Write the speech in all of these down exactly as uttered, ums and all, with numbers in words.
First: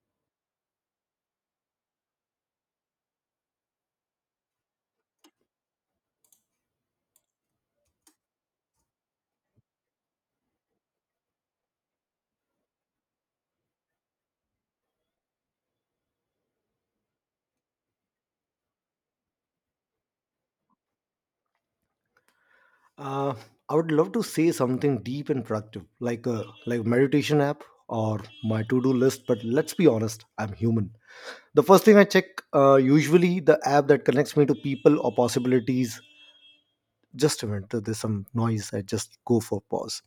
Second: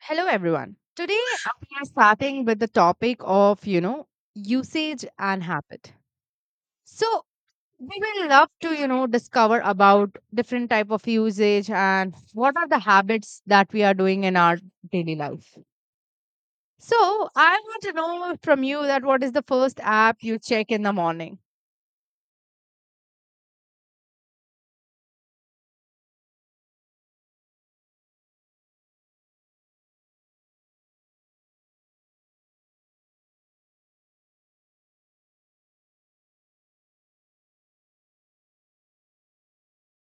Hello, everyone. Today, uh, we are starting with the topic of, you know, usage and habit. So, we will love to, you know, discover about different type of usage and what are the habits that we are doing in our daily life. So, I want to know from you that what is the first app you check in the morning? Uh, I would love to say something deep and productive, like a like meditation app or my to-do list. But let's be honest, I'm human. The first thing I check, uh, usually the app that connects me to people or possibilities. Just a minute, there's some noise. I just go for pause.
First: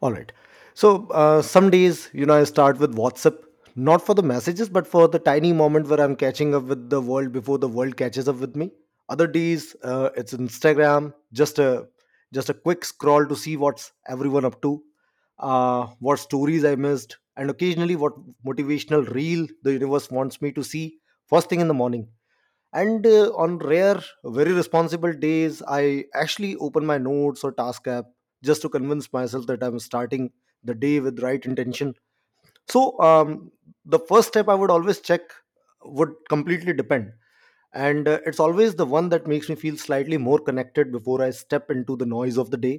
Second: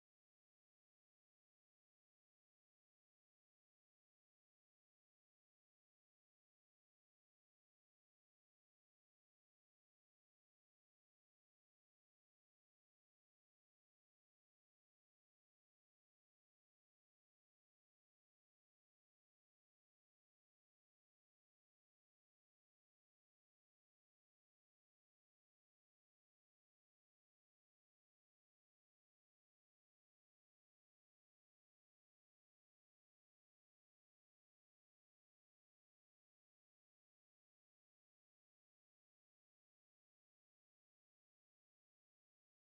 All right. So uh, some days, you know, I start with WhatsApp, not for the messages, but for the tiny moment where I'm catching up with the world before the world catches up with me. Other days, uh, it's Instagram, just a just a quick scroll to see what's everyone up to, uh, what stories I missed, and occasionally what motivational reel the universe wants me to see first thing in the morning. And uh, on rare very responsible days, I actually open my notes or task app just to convince myself that I'm starting the day with right intention. So um, the first step I would always check would completely depend. And uh, it's always the one that makes me feel slightly more connected before I step into the noise of the day,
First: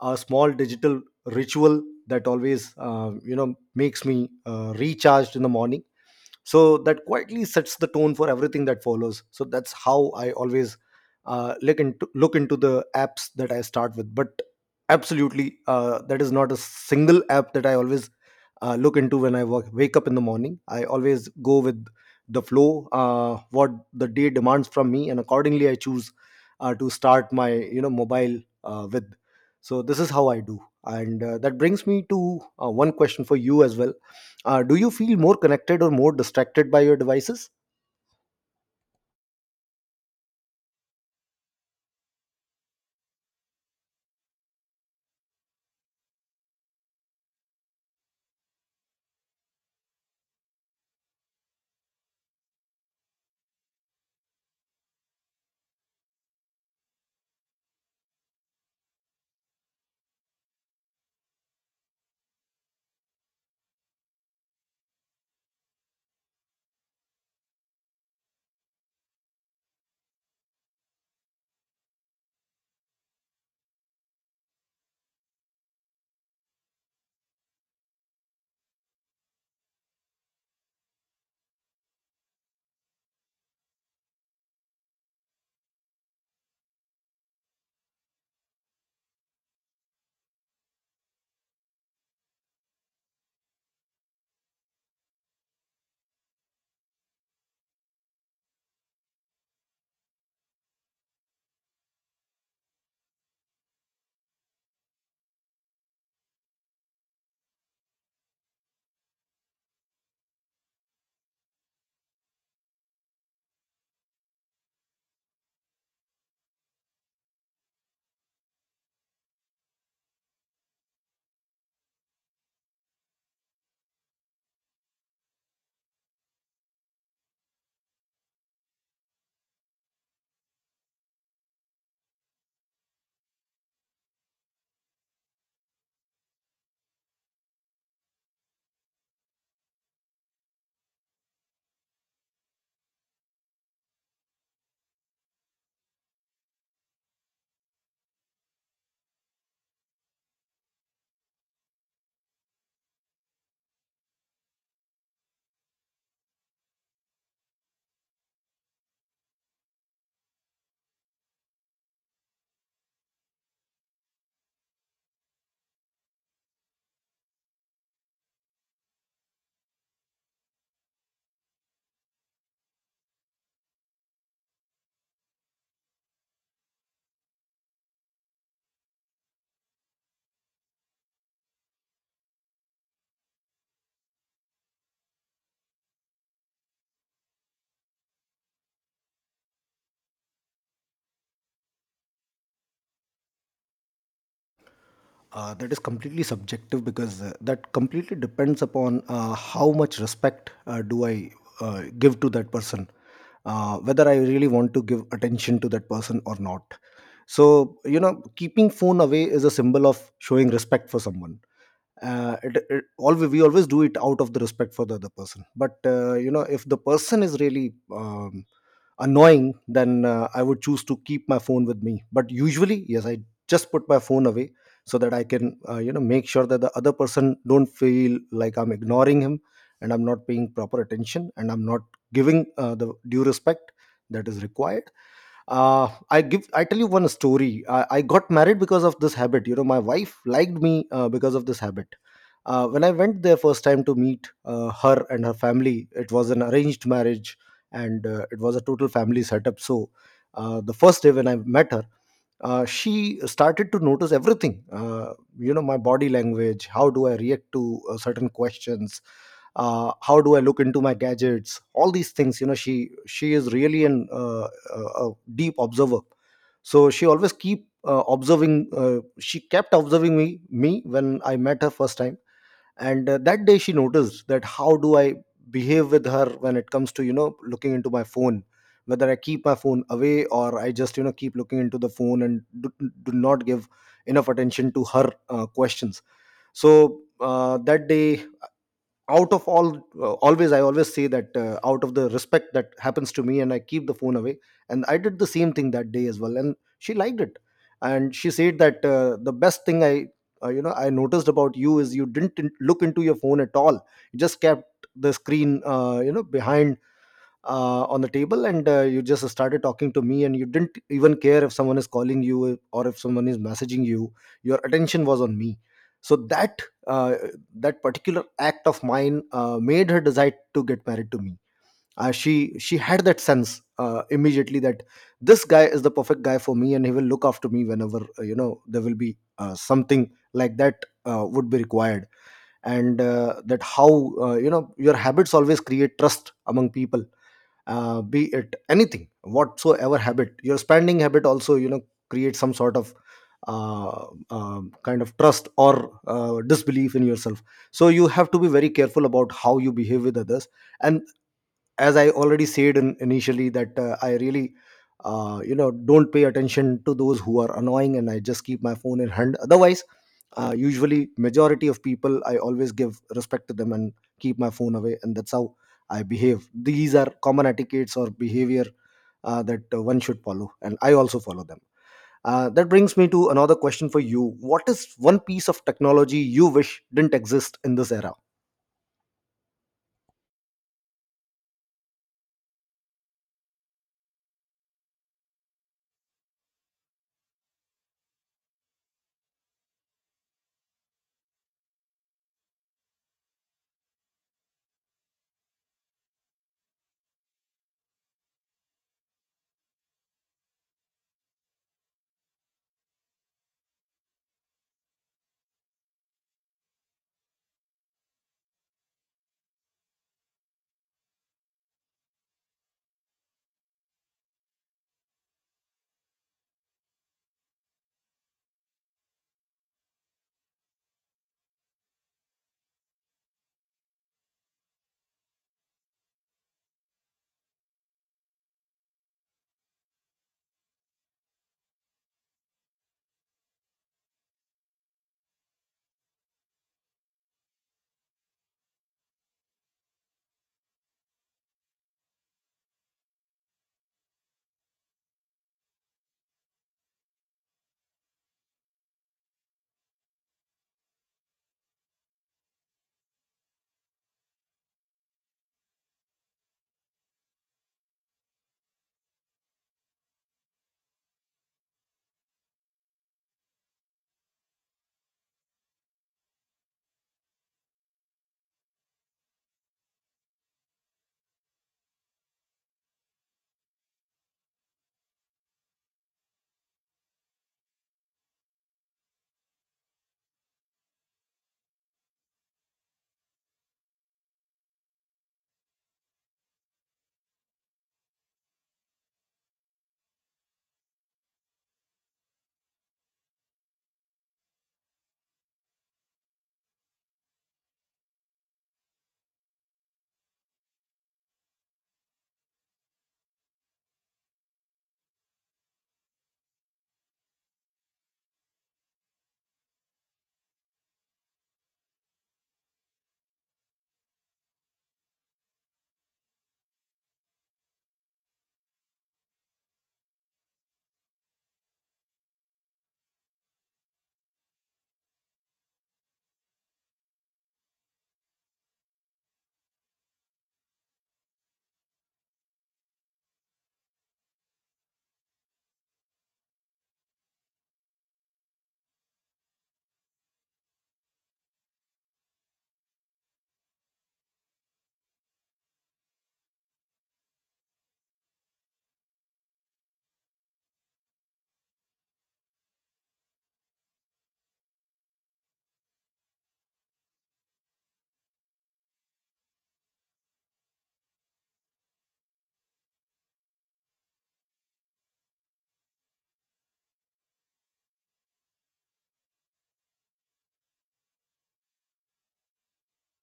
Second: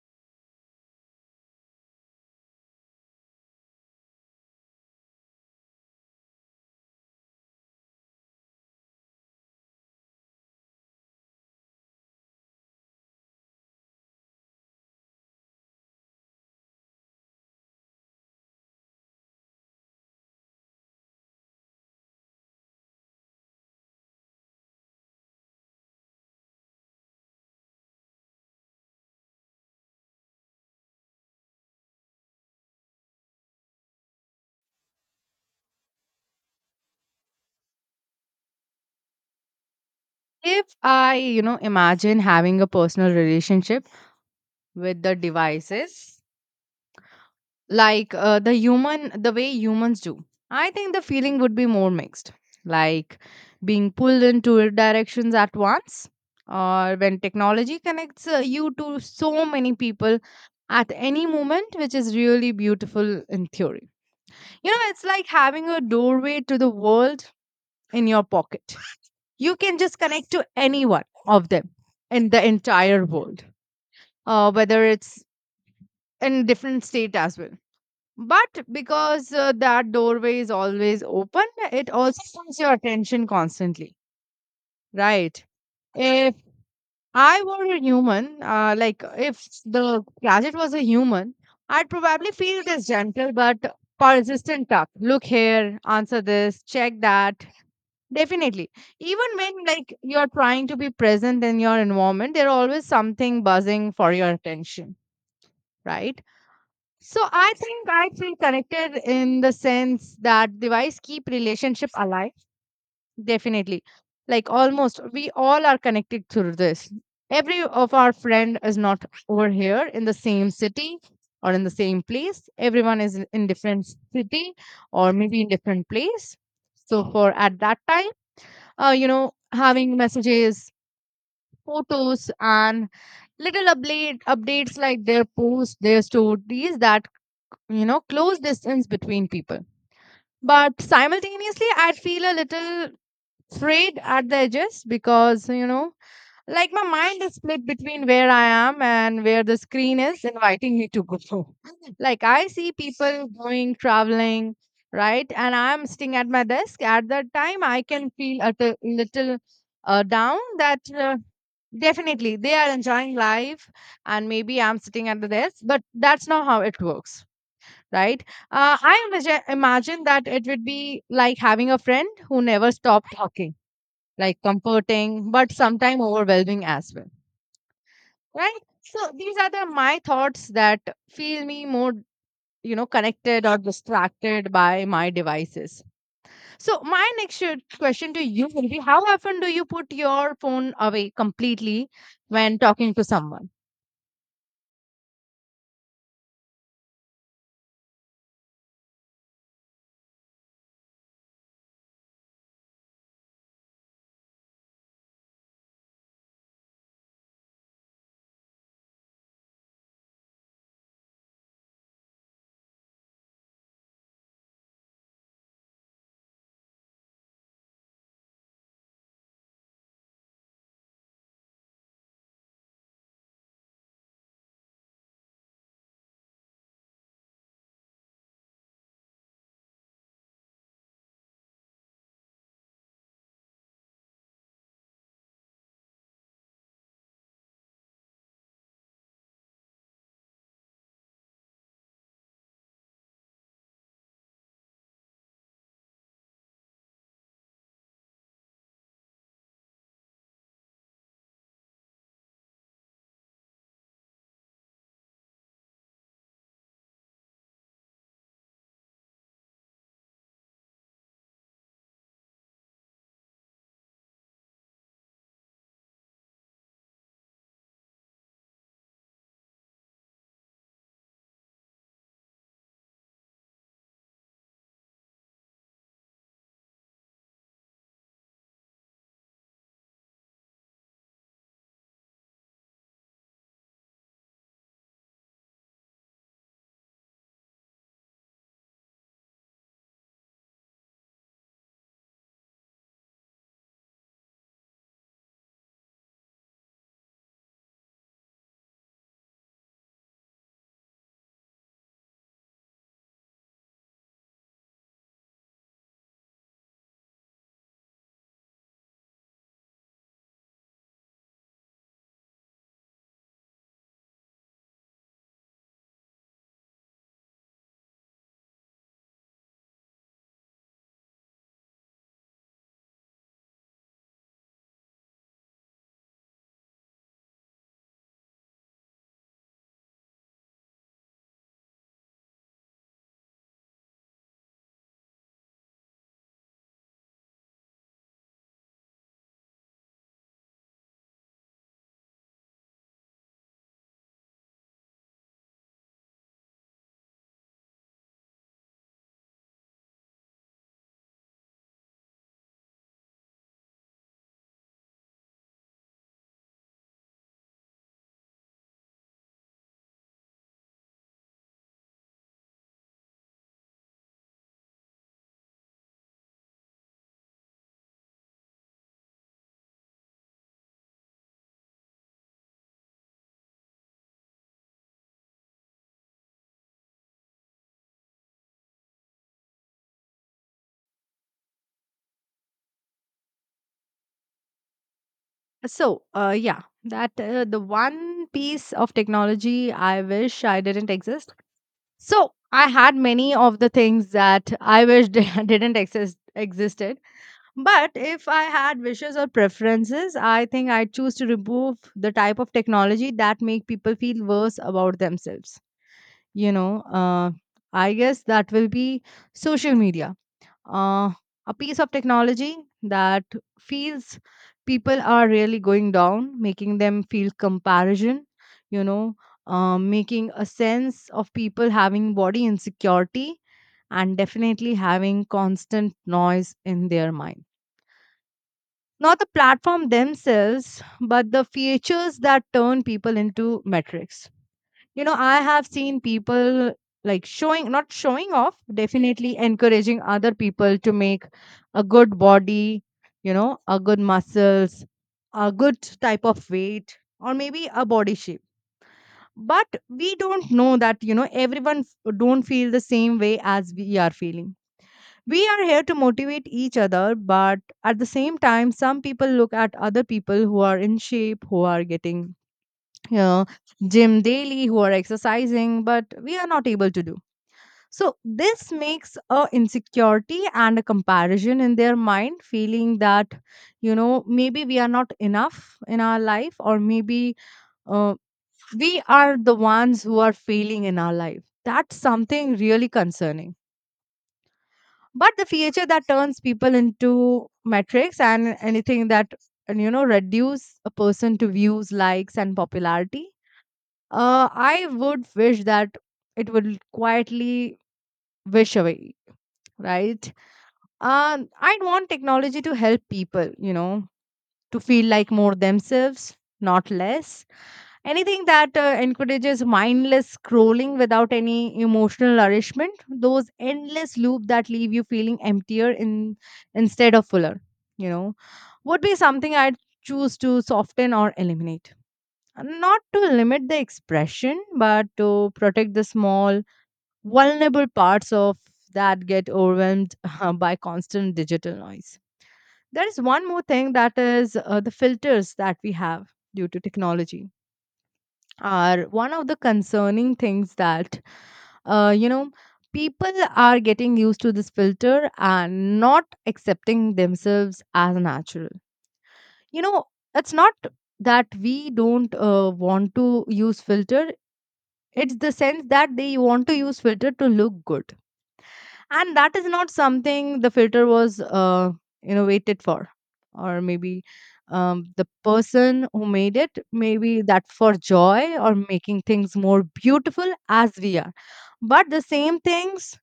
a small digital ritual that always, uh, you know makes me uh, recharged in the morning, so that quietly sets the tone for everything that follows. So that's how I always uh, look into look into the apps that I start with. But absolutely, uh, that is not a single app that I always uh, look into when I work, wake up in the morning. I always go with the flow, uh, what the day demands from me, and accordingly I choose uh, to start my, you know, mobile uh, with. So this is how I do. And uh, that brings me to uh, one question for you as well. uh, do you feel more connected or more distracted by your devices? If I, you know, imagine having a personal relationship with the devices, like uh, the human the way humans do, I think the feeling would be more mixed, like being pulled in two directions at once, or when technology connects uh, you to so many people at any moment, which is really beautiful in theory. You know, it's like having a doorway to the world in your pocket. You can just connect to any one of them in the entire world, uh, whether it's in different state as well. But because uh, that doorway is always open, it also pulls your attention constantly, right? If I were a human, uh, like if the gadget was a human, I'd probably feel this gentle but persistent tug. Look here, answer this, check that. Definitely. Even when like you're trying to be present in your environment, there's always something buzzing for your attention, right? So I think I feel connected in the sense that device keep relationship alive. Definitely, like almost we all are connected through this. Every of our friend is not over here in the same city or in the same place. Everyone is in in different city or maybe in different place. So for at that time, uh, you know, having messages, photos, and little update updates like their posts, their stories that, you know, close distance between people. But simultaneously, I'd feel a little frayed at the edges because, you know, like my mind is split between where I am and where the screen is inviting me to go. Like I see people going, traveling, right? And I'm sitting at my desk. At that time, I can feel a t- little uh, down, that uh, definitely they are enjoying life and maybe I'm sitting at the desk, but that's not how it works, right? Uh, I imagine, imagine that it would be like having a friend who never stopped talking, like comforting, but sometimes overwhelming as well, right? So these are the my thoughts that feel me more, you know, connected or distracted by my devices. So my next sh- question to you will be: How often do you put your phone away completely when talking to someone? Uh, that is completely subjective, because uh, that completely depends upon uh, how much respect uh, do I uh, give to that person, uh, whether I really want to give attention to that person or not. So you know, keeping phone away is a symbol of showing respect for someone. uh, it, it always, we always do it out of the respect for the other person. But uh, you know, if the person is really um, annoying, then uh, I would choose to keep my phone with me. But usually yes, I just put my phone away so that I can, uh, you know, make sure that the other person don't feel like I'm ignoring him and I'm not paying proper attention and I'm not giving uh, the due respect that is required. uh, i give I tell you one story. I, I got married because of this habit. You know, my wife liked me uh, because of this habit. uh, when I went there first time to meet uh, her and her family, it was an arranged marriage, and uh, it was a total family setup. So uh, the first day when I met her, uh, she started to notice everything. uh, you know, my body language, how do I react to uh, certain questions, uh, how do I look into my gadgets, all these things. You know, she she is really an uh, a a deep observer. So she always keep uh, observing. uh, she kept observing me me when I met her first time. And uh, that day she noticed that how do I behave with her when it comes to, you know, looking into my phone, whether I keep my phone away or I just, you know, keep looking into the phone and do, do not give enough attention to her uh, questions. So uh, that day, out of all, uh, always i always say that uh, out of the respect that happens to me, and I keep the phone away. And I did the same thing that day as well, and she liked it. And she said that uh, the best thing I uh, you know, I noticed about you is you didn't in- look into your phone at all. You just kept the screen uh, you know, behind uh, on the table. And uh, you just started talking to me, and you didn't even care if someone is calling you or if someone is messaging you. Your attention was on me. So that uh, that particular act of mine uh, made her decide to get married to me. uh, she she had that sense uh, immediately that this guy is the perfect guy for me and he will look after me whenever uh, you know, there will be uh, something like that uh, would be required. And uh, that how uh, you know, your habits always create trust among people. uh, be it anything, whatsoever habit, your spending habit also, you know, create some sort of uh, um kind of trust or uh, disbelief in yourself. So you have to be very careful about how you behave with others. And as I already said in, initially that uh, I really uh, you know, don't pay attention to those who are annoying, and I just keep my phone in hand. Otherwise uh, usually majority of people, I always give respect to them and keep my phone away, and that's how I behave. These are common etiquettes or behavior uh, that uh, one should follow, and I also follow them. uh, that brings me to another question for you. What is one piece of technology you wish didn't exist in this era? So, uh, yeah, that uh, the one piece of technology I wish I didn't exist. So I had many of the things that I wish didn't exist existed. But if I had wishes or preferences, I think I'd choose to remove the type of technology that make people feel worse about themselves. You know, uh, I guess that will be social media, uh, a piece of technology that feels people are really going down, making them feel comparison, you know, uh, making a sense of people having body insecurity and definitely having constant noise in their mind. Not the platform themselves, but the features that turn people into metrics. You know, I have seen people like showing, not showing off, definitely encouraging other people to make a good body, you know, a good muscles, a good type of weight or maybe a body shape. But we don't know that, you know, everyone f- don't feel the same way as we are feeling. We are here to motivate each other, but at the same time some people look at other people who are in shape, who are getting, you know, gym daily, who are exercising, but we are not able to do. So this makes a insecurity and a comparison in their mind, feeling that, you know, maybe we are not enough in our life, or maybe uh, we are the ones who are failing in our life. That's something really concerning. But the feature that turns people into metrics and anything that and, you know, reduce a person to views, likes, and popularity, uh, I would wish that it will quietly wish away, right? Um, I'd want technology to help people, you know, to feel like more themselves, not less. Anything that uh, encourages mindless scrolling without any emotional nourishment, those endless loops that leave you feeling emptier in instead of fuller, you know, would be something I'd choose to soften or eliminate, not to limit the expression, but to protect the small, vulnerable parts of that get overwhelmed by constant digital noise. There is one more thing that is uh, the filters that we have due to technology are one of the concerning things that, uh, you know, people are getting used to this filter and not accepting themselves as natural. You know, it's not that we don't uh, want to use filter. It's the sense that they want to use filter to look good. And that is not something the filter was uh, innovated for. Or maybe um, the person who made it, maybe that for joy or making things more beautiful as we are. But the same things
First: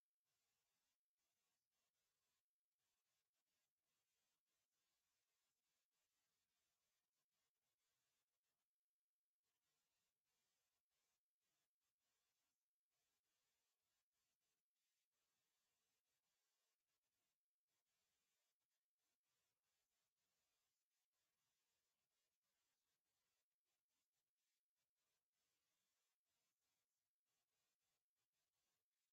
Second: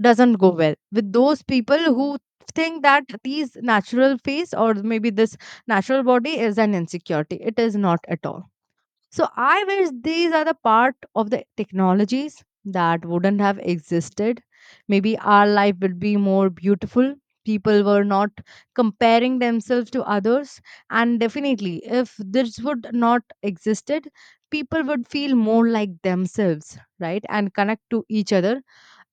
doesn't go well with those people who think that these natural face or maybe this natural body is an insecurity. It is not at all. So I wish these are the part of the technologies that wouldn't have existed. Maybe our life would be more beautiful. People were not comparing themselves to others. And definitely, if this would not existed, people would feel more like themselves, right? And connect to each other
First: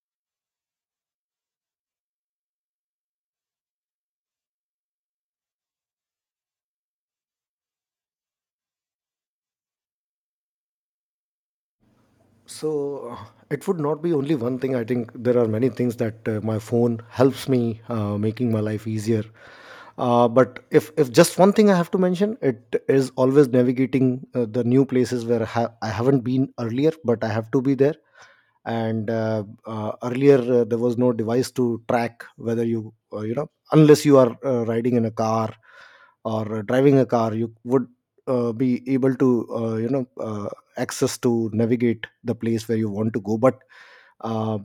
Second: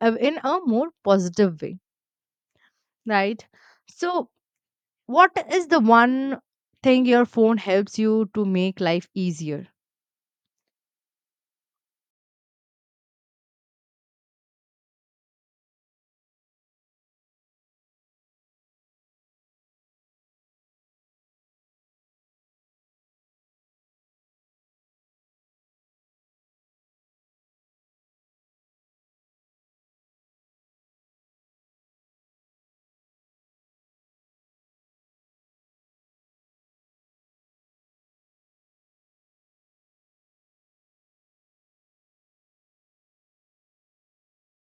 uh, in a more positive way, right? So, what is the one thing your phone helps you to make life easier? So uh, it would not be only one thing. I think there are many things that uh, my phone helps me uh, making my life easier. Uh, but if if just one thing I have to mention, it is always navigating uh, the new places where I, ha- I haven't been earlier, but I have to be there. And uh, uh, earlier, uh, there was no device to track whether you uh, you know, unless you are uh, riding in a car or uh, driving a car, you would uh, be able to uh, you know uh, access to navigate the place where you want to go. But uh,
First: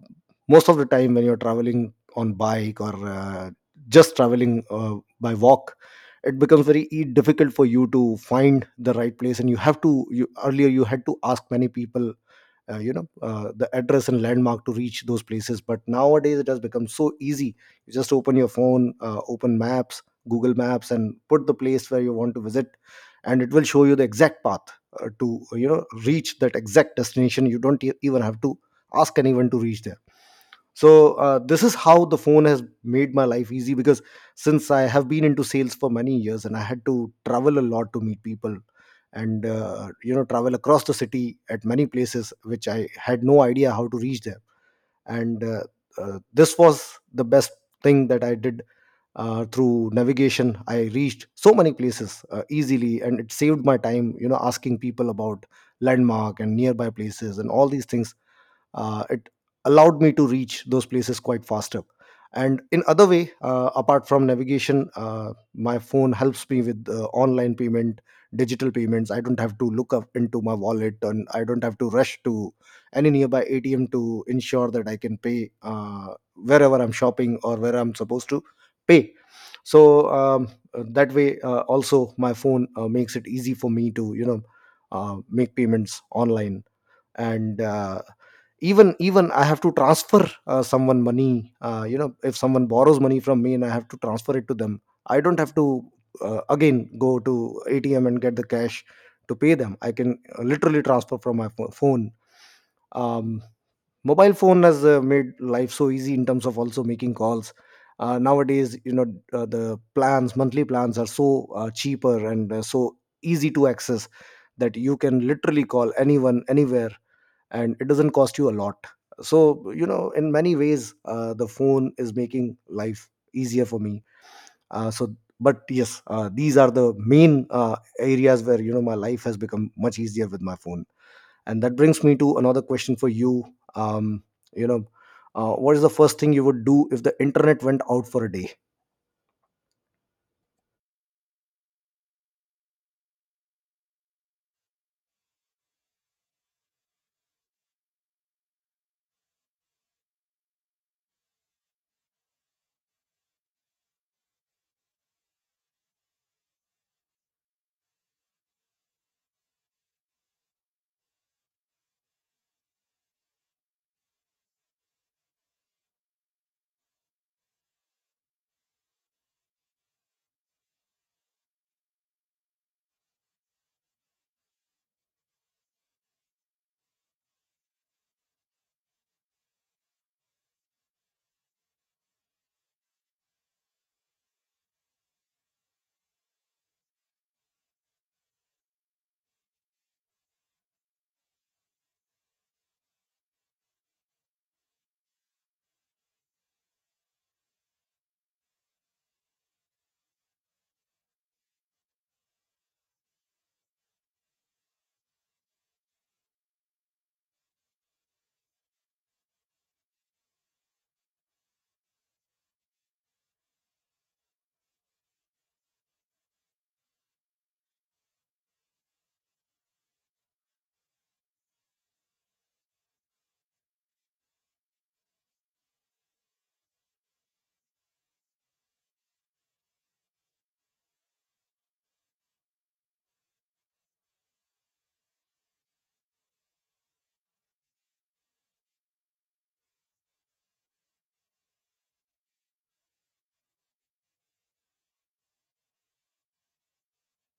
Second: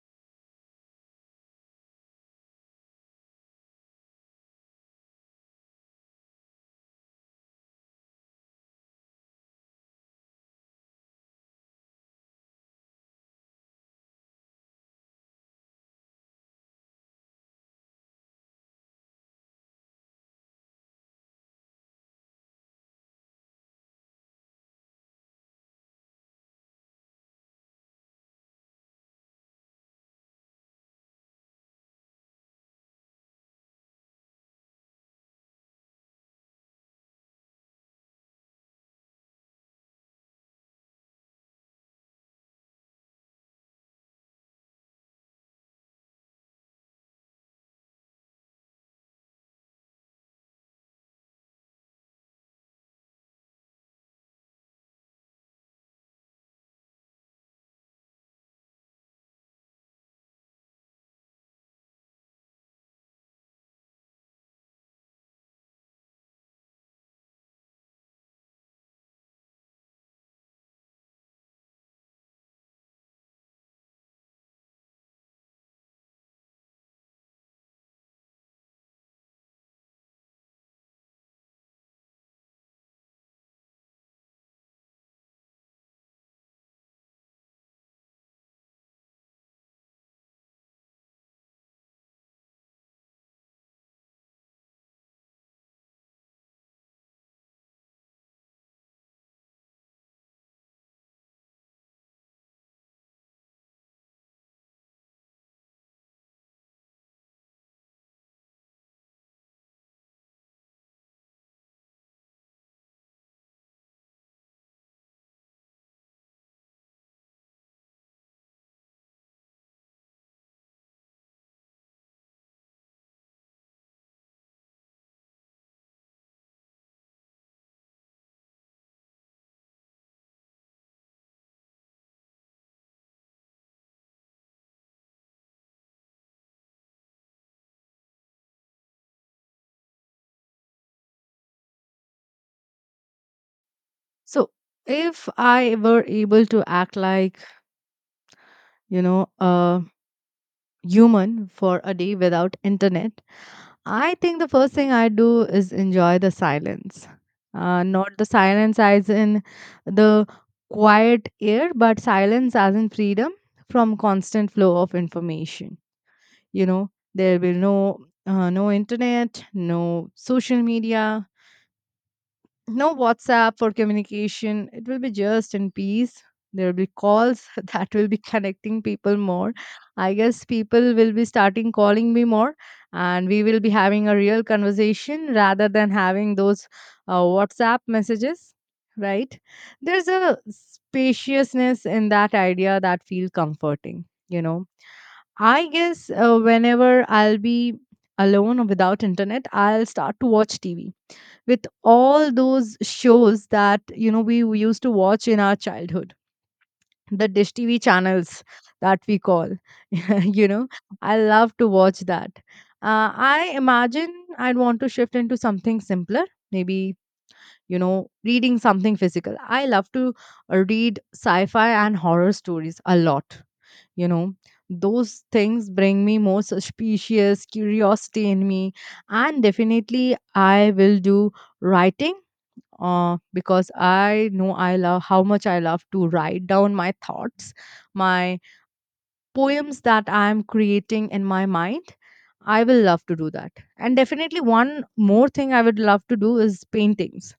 most of the time when you're traveling on bike or uh, just traveling uh, by walk, it becomes very e- difficult for you to find the right place, and you have to you earlier you had to ask many people uh, you know, uh, the address and landmark to reach those places. But nowadays it has become so easy. You just open your phone, uh, open maps, Google Maps, and put the place where you want to visit, and it will show you the exact path uh, to, you know, reach that exact destination. You don't e- even have to ask anyone to reach there. So uh, this is how the phone has made my life easy. Because since I have been into sales for many years, and I had to travel a lot to meet people, and uh, you know, travel across the city at many places which I had no idea how to reach there. And uh, uh, this was the best thing that I did. uh, through navigation I reached so many places uh, easily, and it saved my time, you know, asking people about landmark and nearby places and all these things. uh, it allowed me to reach those places quite faster. And in other way, uh, apart from navigation, uh, my phone helps me with uh, online payment, digital payments. I don't have to look up into my wallet, and I don't have to rush to any nearby ATM to ensure that I can pay uh, wherever I'm shopping or where I'm supposed to pay. So um, that way uh, also my phone uh, makes it easy for me to, you know, uh, make payments online. And uh, even even I have to transfer uh, someone money. uh, you know, if someone borrows money from me and I have to transfer it to them, I don't have to uh, again go to ATM and get the cash to pay them. I can uh, literally transfer from my pho- phone. um, mobile phone has uh, made life so easy in terms of also making calls. uh, nowadays, you know, uh, the plans, monthly plans, are so uh, cheaper and uh, so easy to access, that you can literally call anyone anywhere and it doesn't cost you a lot. So you know, in many ways, uh, the phone is making life easier for me. uh, so but yes, uh, these are the main uh, areas where, you know, my life has become much easier with my phone. And that brings me to another question for you. um, you know, uh, what is the first thing you would do if the internet went out for a day? So, if I were able to act like, you know, a human for a day without internet, I think the first thing I do is enjoy the silence. Uh, not the silence as in the quiet air, but silence as in freedom from constant flow of information. You know, there will no uh, no internet, no social media, no WhatsApp for communication. It will be just in peace. There will be calls that will be connecting people more. I guess people will be starting calling me more, and we will be having a real conversation rather than having those uh, WhatsApp messages, right? There's a spaciousness in that idea that feels comforting, you know. I guess uh, whenever I'll be alone or without internet, I'll start to watch T V with all those shows that, you know, we used to watch in our childhood, the dish T V channels that we call, you know. I love to watch that. uh, I imagine I'd want to shift into something simpler, maybe, you know, reading something physical. I love to uh, read sci-fi and horror stories a lot, you know. Those things bring me more suspicious curiosity in me. And definitely I will do writing, uh, because I know I love how much I love to write down my thoughts, my poems that I'm creating in my mind. I will love to do that. And definitely, one more thing I would love to do is paintings.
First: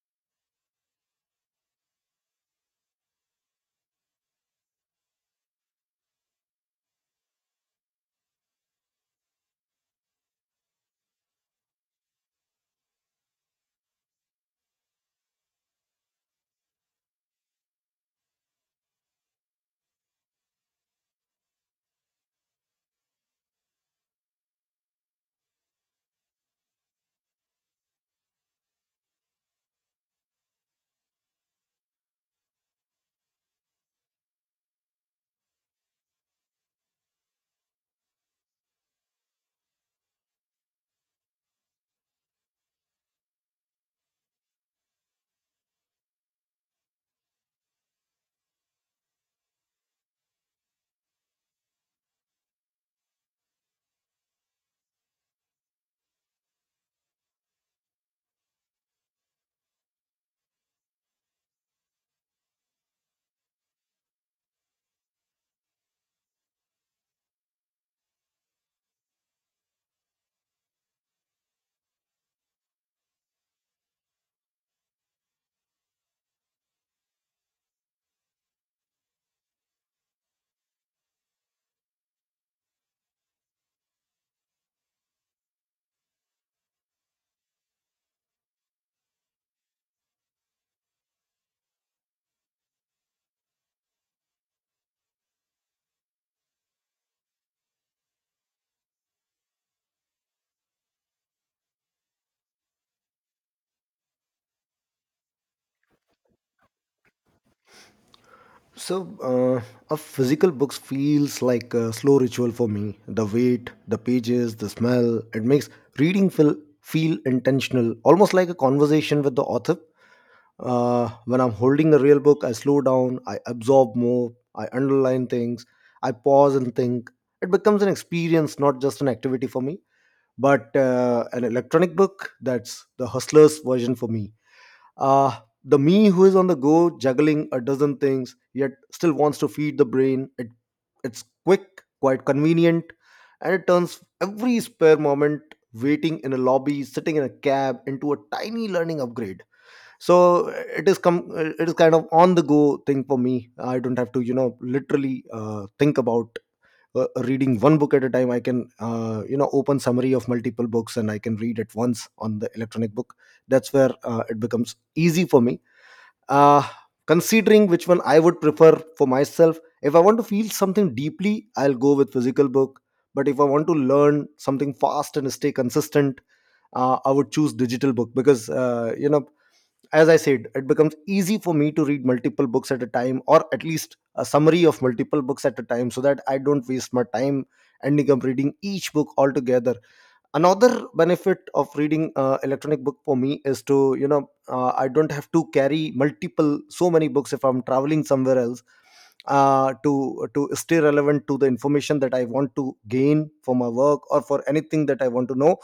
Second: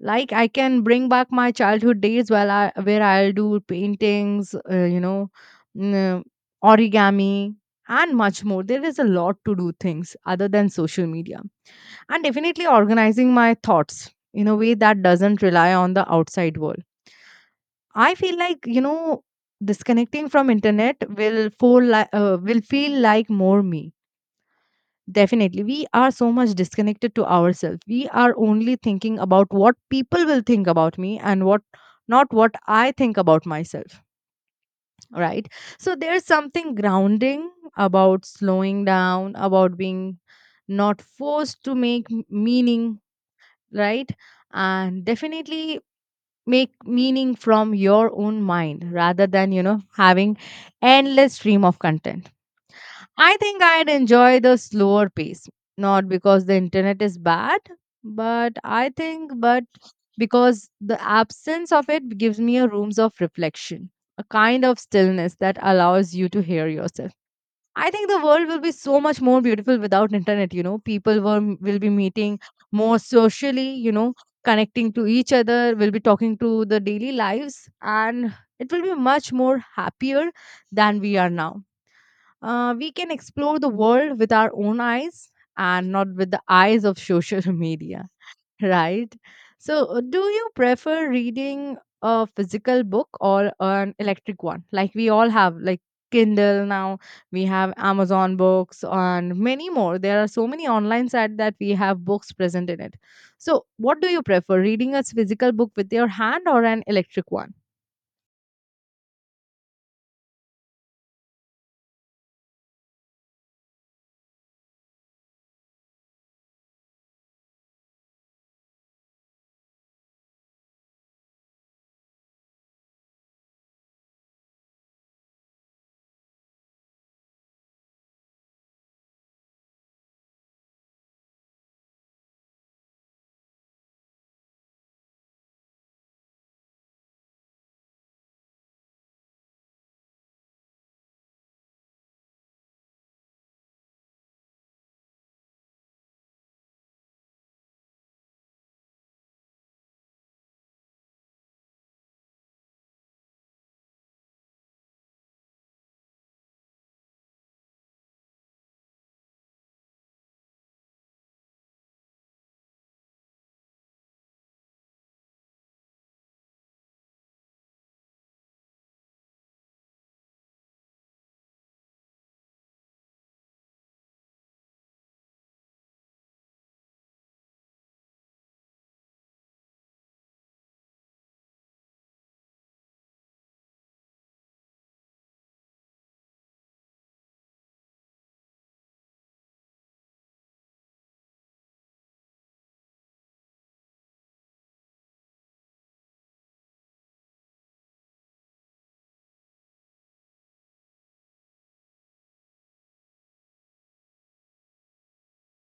Like I can bring back my childhood days where I where I'll do paintings, uh, you know, n- origami, and much more. There is a lot to do things other than social media, and definitely organizing my thoughts in a way that doesn't rely on the outside world. I feel like, you know, disconnecting from internet will feel like, uh, will feel like more me. Definitely we are so much disconnected to ourselves. We are only thinking about what people will think about me and what, not what I think about myself, right? So there's something grounding about slowing down, about being not forced to make m- meaning, right? And definitely make meaning from your own mind rather than, you know, having endless stream of content. I think I'd enjoy the slower pace, not because the internet is bad, but I think but because the absence of it gives me a rooms of reflection, a kind of stillness that allows you to hear yourself. I think the world will be so much more beautiful without internet, you know. People will, will be meeting more socially, you know, connecting to each other, will be talking to the daily lives, and it will be much more happier than we are now. Uh, we can explore the world with our own eyes and not with the eyes of social media, right? So, uh, do you prefer reading a physical book or an electric one? Like we all have, like Kindle now, we have Amazon books and many more. There are so many online sites that we have books present in it. So, what do you prefer, reading a physical book with your hand or an electric one? So, uh, a physical book feels like a slow ritual for me. The weight, the pages, the smell, it makes reading feel, feel intentional, almost like a conversation with the author. Uh, when I'm holding a real book, I slow down, I absorb more, I underline things, I pause and think. It becomes an experience, not just an activity for me. But uh, an electronic book, that's the hustler's version for me uh, the me who is on the go, juggling a dozen things, yet still wants to feed the brain. It, it's quick, quite convenient, and it turns every spare moment waiting in a lobby, sitting in a cab, into a tiny learning upgrade. So it is come. It is kind of on the go thing for me. I don't have to, you know, literally uh, think about uh, reading one book at a time. I can uh, you know open summary of multiple books, and I can read at once on the electronic book. That's where uh, it becomes easy for me, uh, considering which one I would prefer for myself. If I want to feel something deeply, I'll go with physical book, but if I want to learn something fast and stay consistent, uh, I would choose digital book, because uh, you know as I said, it becomes easy for me to read multiple books at a time, or at least a summary of multiple books at a time, so that I don't waste my time ending up reading each book altogether. Another benefit of reading uh, electronic book for me is to, you know uh, I don't have to carry multiple so many books if I'm traveling somewhere else, uh, to to stay relevant to the information that I want to gain for my work or for anything that I want to know.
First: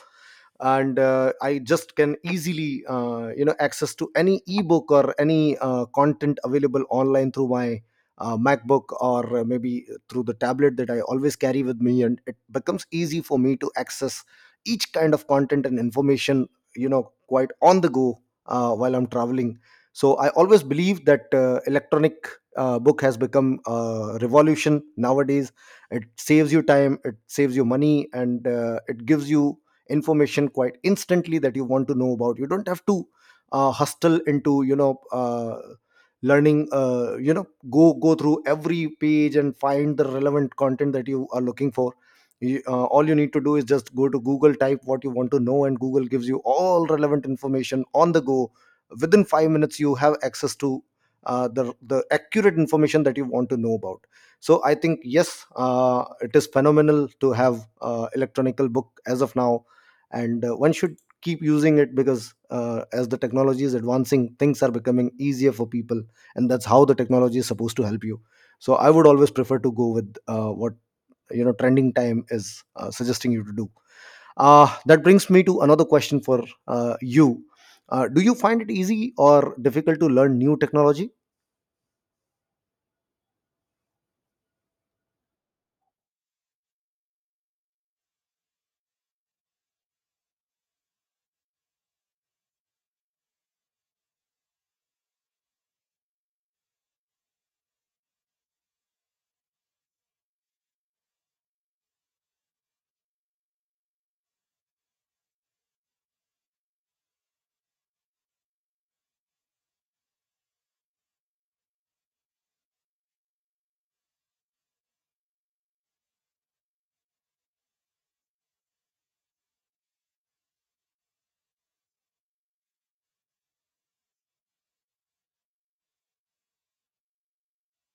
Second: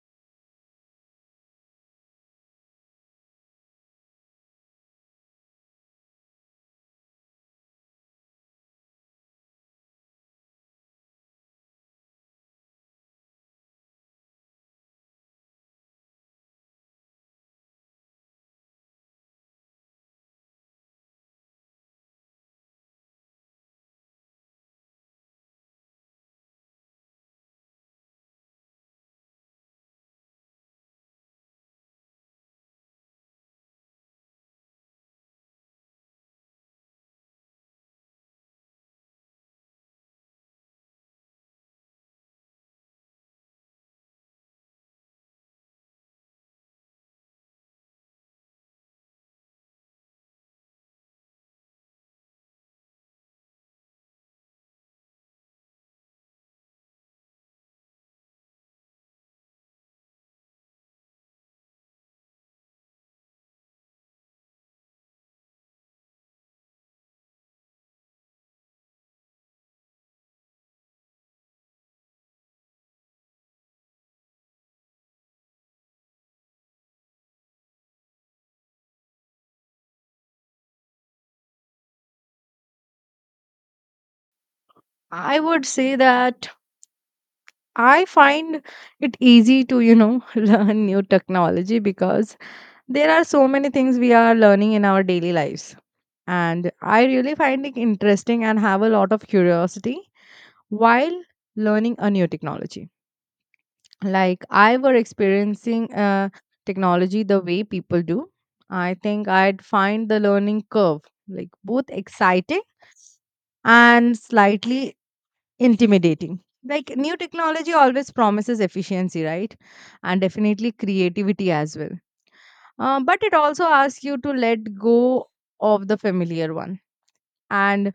And uh, I just can easily, uh, you know access to any ebook or any uh, content available online through my uh, MacBook, or uh, maybe through the tablet that I always carry with me, and it becomes easy for me to access each kind of content and information, you know, quite on the go, uh, while I'm traveling. So I always believe that uh, electronic uh, book has become a revolution nowadays. It saves you time, it saves you money, and uh, it gives you information quite instantly that you want to know about. You don't have to uh, hustle into, you know uh, learning, uh, you know go go through every page and find the relevant content that you are looking for. you, uh, all you need to do is just go to Google, type what you want to know, and Google gives you all relevant information on the go. Within five minutes you have access to uh, the the accurate information that you want to know about. So I think yes, uh, it is phenomenal to have uh, electronical book as of now, and uh, one should keep using it, because uh, as the technology is advancing, things are becoming easier for people, and that's how the technology is supposed to help you. So I would always prefer to go with uh, what, you know, trending time is uh, suggesting you to do. Uh, that brings me to another question for uh, you. Uh, do you find it easy or difficult to learn new technology? I would say that I find it easy to, you know, learn new technology because there are so many things we are learning in our daily lives. And I really find it interesting and have a lot of curiosity while learning a new technology. Like I were experiencing uh, technology the way people do. I think I'd find the learning curve like both exciting and slightly intimidating. Like new technology always promises efficiency, right? And definitely creativity as well. Uh, but it also asks you to let go of the familiar one. And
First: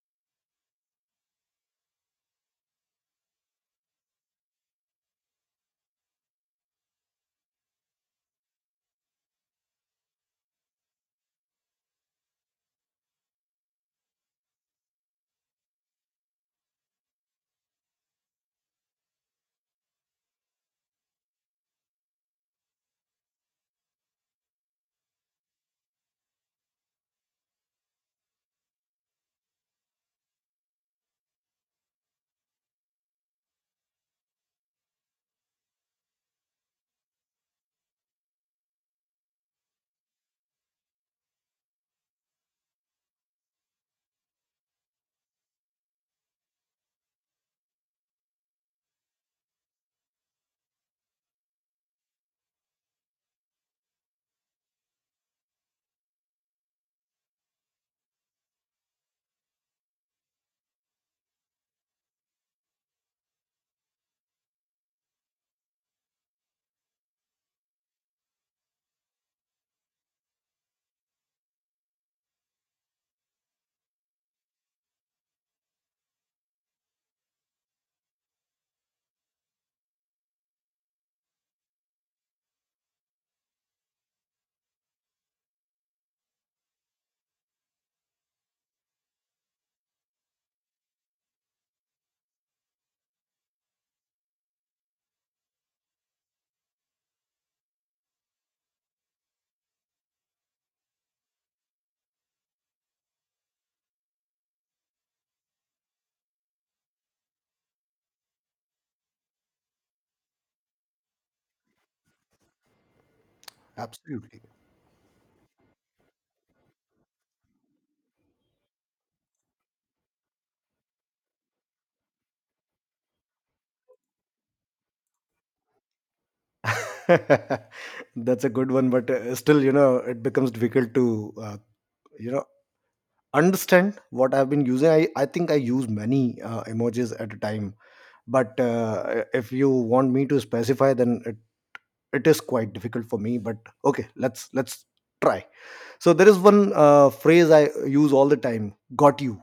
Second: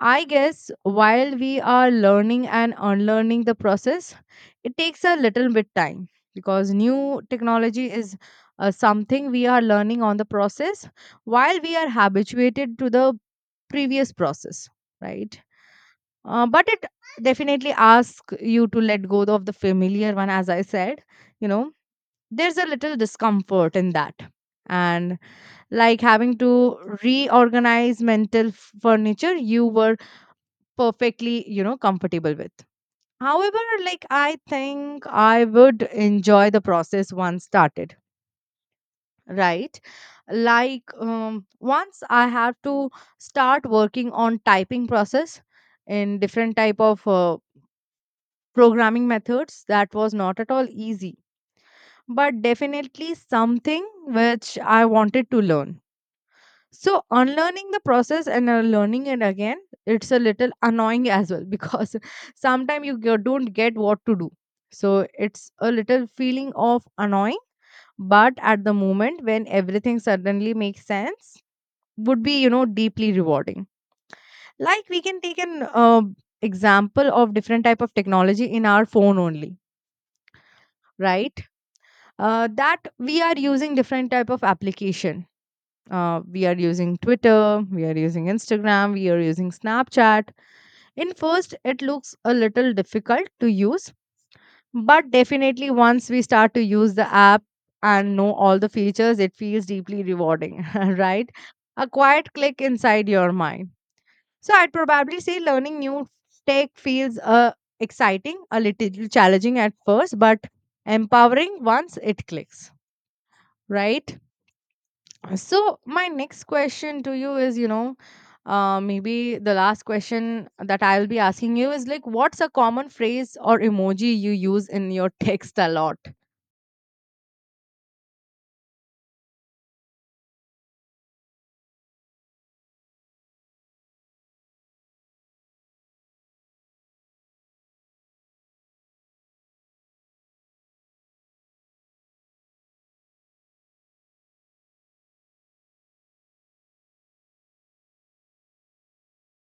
I guess while we are learning and unlearning the process, it takes a little bit time because new technology is uh, something we are learning on the process while we are habituated to the previous process, right? uh, but it definitely asks you to let go of the familiar one, as I said, you know, there's a little discomfort in that. And like having to reorganize mental f- furniture you were perfectly, you know, comfortable with. However, like I think I would enjoy the process once started, right? Like um, once I have to start working on typing process in different type of uh, programming methods, that was not at all easy, but definitely something which I wanted to learn. So, unlearning the process and uh, learning it again, it's a little annoying as well, because sometimes you go- don't get what to do. So, it's a little feeling of annoying, but at the moment when everything suddenly makes sense, would be, you know, deeply rewarding. Like we can take an uh, example of different type of technology in our phone only, right? Uh, that we are using different type of application. Uh, we are using Twitter, we are using Instagram, we are using Snapchat. In first, it looks a little difficult to use, but definitely once we start to use the app and know all the features, it feels deeply rewarding, right? A quiet click inside your mind. So I'd probably say learning new tech feels uh, exciting, a little challenging at first, but empowering once it clicks, right? Absolutely. So my next question to you is, you know, uh, maybe the last question that I'll be asking you is, like, what's a common phrase or emoji you use in your text a lot? That's a good one, but uh, still, you know, it becomes difficult to, uh, you know understand what I've been using. i, I think I use many uh, emojis at a time, but uh, if you want me to specify, then it, it is quite difficult for me. But okay, let's let's try. So there is one uh, phrase I use all the time: got you.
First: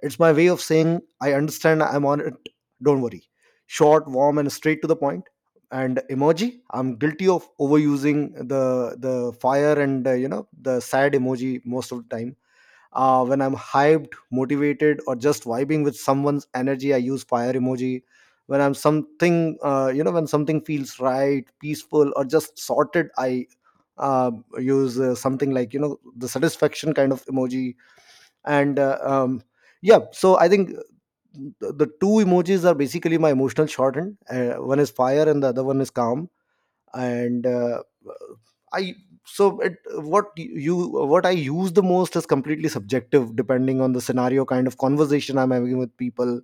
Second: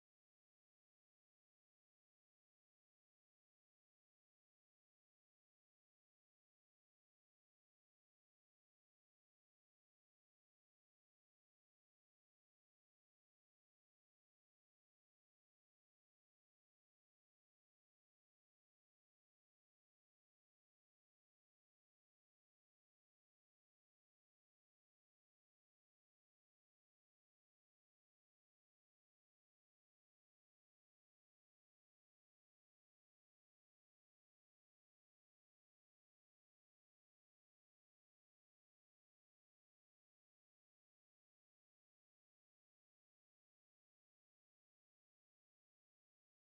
It's my way of saying I understand, I'm on it, don't worry. Short, warm, and straight to the point point. And emoji, I'm guilty of overusing the the fire and, uh, you know the sad emoji most of the time. Uh, when I'm hyped, motivated, or just vibing with someone's energy, I use fire emoji. When I'm something, uh, you know when something feels right, peaceful, or just sorted, I uh, use uh, something like, you know, the satisfaction kind of emoji. And uh, um, yeah, so I think uh, the the two emojis are basically my emotional shorthand. Uh, one is fire and the other one is calm. And uh, I so it, what you, what I use the most is completely subjective, depending on the scenario, kind of conversation I'm having with people,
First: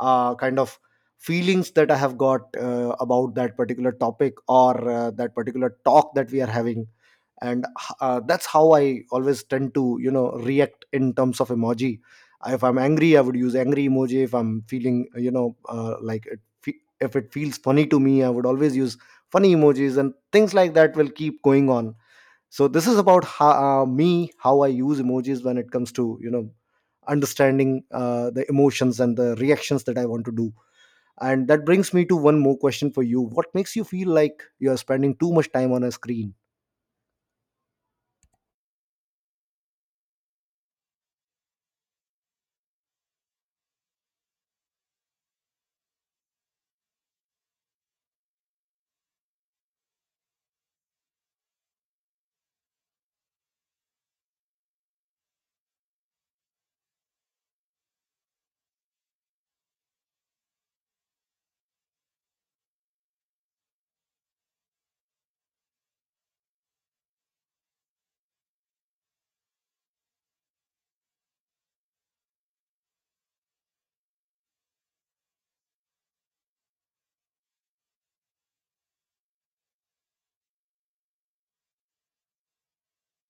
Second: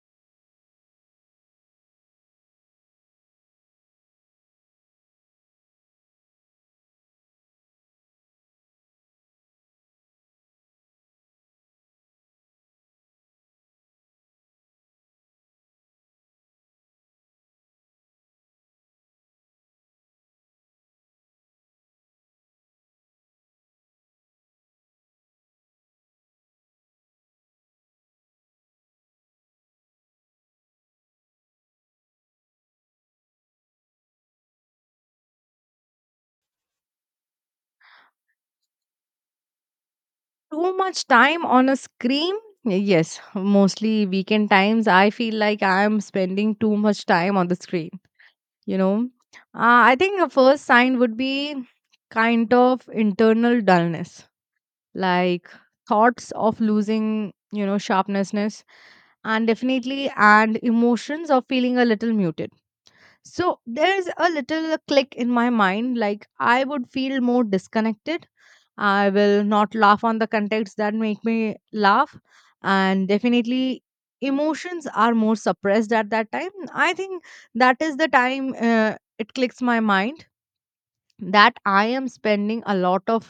uh, kind of feelings that I have got uh, about that particular topic, or uh, that particular talk that we are having. And uh, that's how I always tend to, you know, react in terms of emoji. If I'm angry, I would use angry emoji. If I'm feeling, you know uh, like it fe- if it feels funny to me, I would always use funny emojis, and things like that will keep going on. So this is about how, uh, me how I use emojis when it comes to, you know, understanding uh, the emotions and the reactions that I want to do. And that brings me to one more question for you: what makes you feel like you are spending too much time on a screen? Too much time on a screen? Yes, mostly weekend times. I feel like I'm spending too much time on the screen. You know, uh, I think the first sign would be kind of internal dullness, like thoughts of losing, you know, sharpnessness, and definitely and emotions of feeling a little muted. So there's a little click in my mind, like I would feel more disconnected. I will not laugh on the contexts that make me laugh, and definitely emotions are more suppressed at that time. I think that is the time uh, it clicks my mind that I am spending a lot of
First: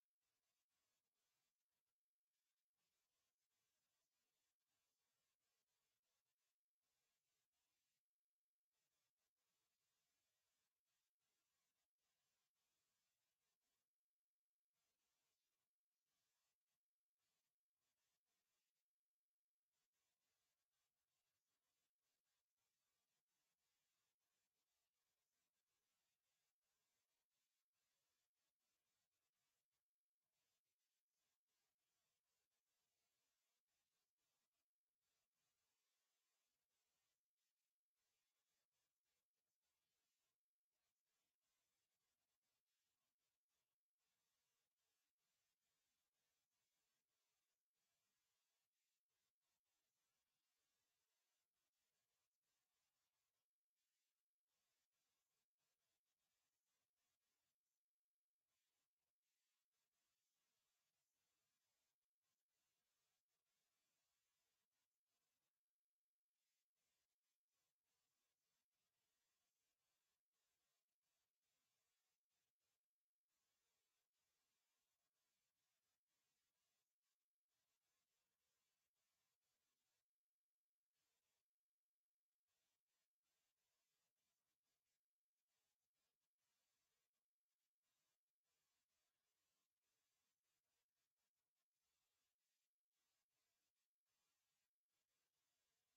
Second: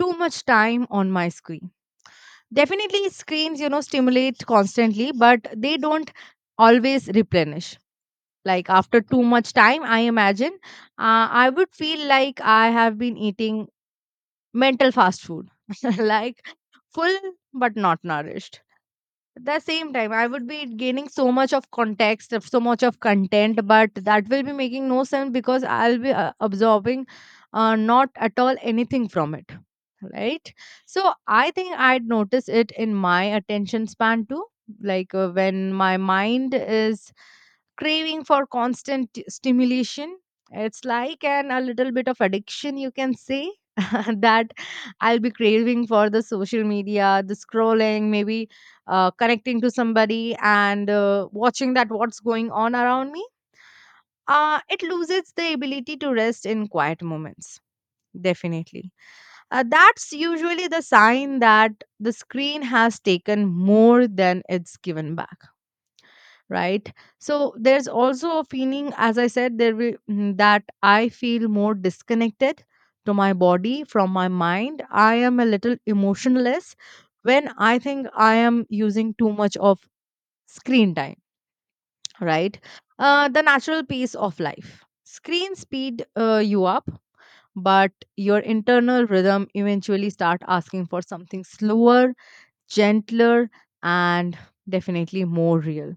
too much time on my screen. Definitely, screens, you know, stimulate constantly, but they don't always replenish. Like after too much time, I imagine uh, I would feel like I have been eating mental fast food, like full but not nourished. At the same time, I would be gaining so much of context, of so much of content, but that will be making no sense because I'll be uh, absorbing uh, not at all anything from it, right? So I think I'd notice it in my attention span too. Like uh, when my mind is craving for constant t- stimulation, it's like an a little bit of addiction, you can say, that I'll be craving for the social media, the scrolling, maybe uh, connecting to somebody and uh, watching that what's going on around me. Uh, it loses the ability to rest in quiet moments, definitely. Uh, that's usually the sign that the screen has taken more than it's given back, right? So there's also a feeling, as I said, there will, mm, that I feel more disconnected to my body from my mind. I am a little emotionless when I think I am using too much of screen time, right? Uh, the natural pace of life. Screen speed uh, you up, but your internal rhythm eventually start asking for something slower, gentler, and definitely more real.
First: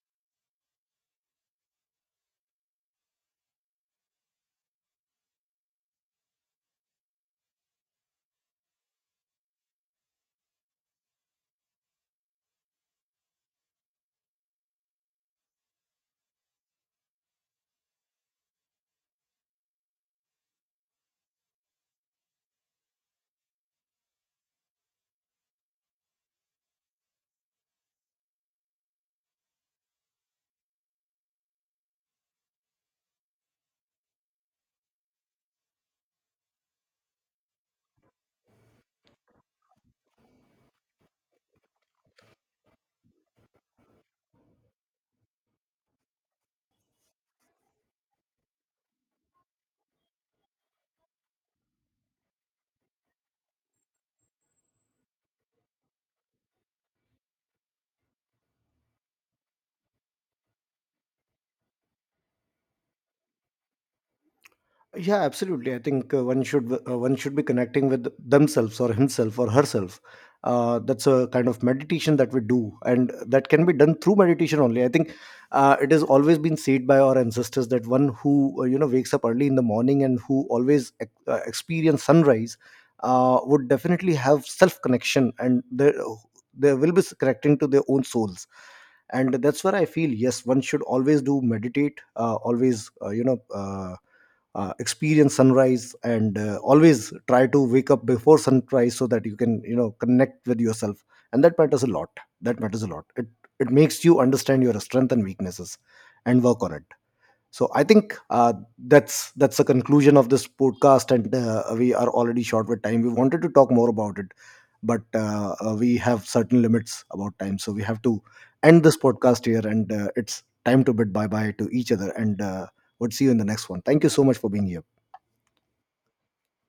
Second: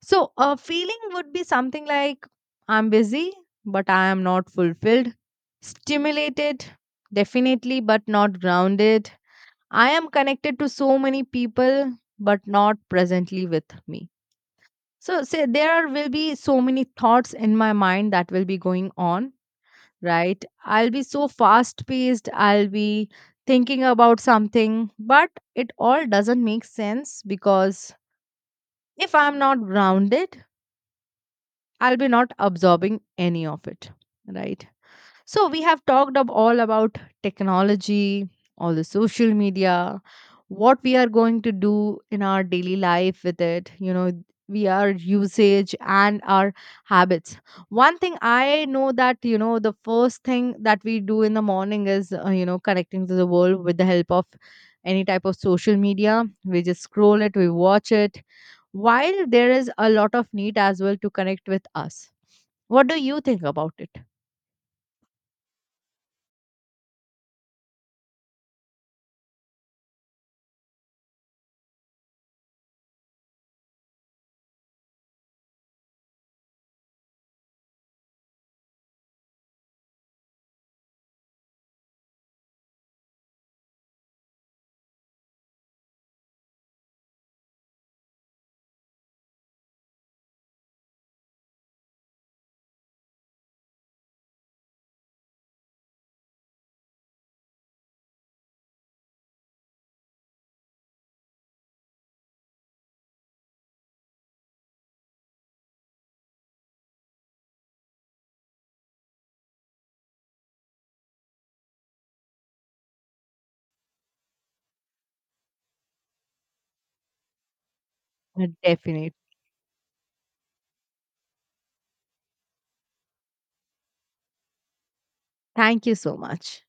So a feeling would be something like, I'm busy, but I am not fulfilled, stimulated, definitely, but not grounded. I am connected to so many people, but not presently with me. So, say there will be so many thoughts in my mind that will be going on, right? I'll be so fast paced, I'll be thinking about something, but it all doesn't make sense because if I'm not grounded, I'll be not absorbing any of it, right? So we have talked up all about technology, all the social media, what we are going to do in our daily life with it, you know, we are usage and our habits. One thing I know that, you know, the first thing that we do in the morning is, uh, you know, connecting to the world with the help of any type of social media. We just scroll it, we watch it. While there is a lot of need as well to connect with us. What do you think about it? Yeah, absolutely, I think uh, one should uh, one should be connecting with themselves, or himself or herself. Uh, that's a kind of meditation that we do, and that can be done through meditation only, I think. Uh, it has always been said by our ancestors that one who, uh, you know, wakes up early in the morning, and who always ex- uh, experience sunrise, uh, would definitely have self connection, and they, they will be connecting to their own souls. And that's where I feel, yes, one should always do meditate, uh, always uh, you know uh, uh, experience sunrise, and uh, always try to wake up before sunrise, so that you can, you know, connect with yourself. And that matters a lot. That matters a lot it it makes you understand your strength and weaknesses and work on it. So I think uh, that's that's the conclusion of this podcast, and uh, we are already short with time. We wanted to talk more about it, but uh, uh, we have certain limits about time, so we have to Uh, end this Definitely. podcast here. And uh, it's time to bid bye bye to each other, and uh, we'll see you in the next one. Thank you so much for being here. Thank you so much.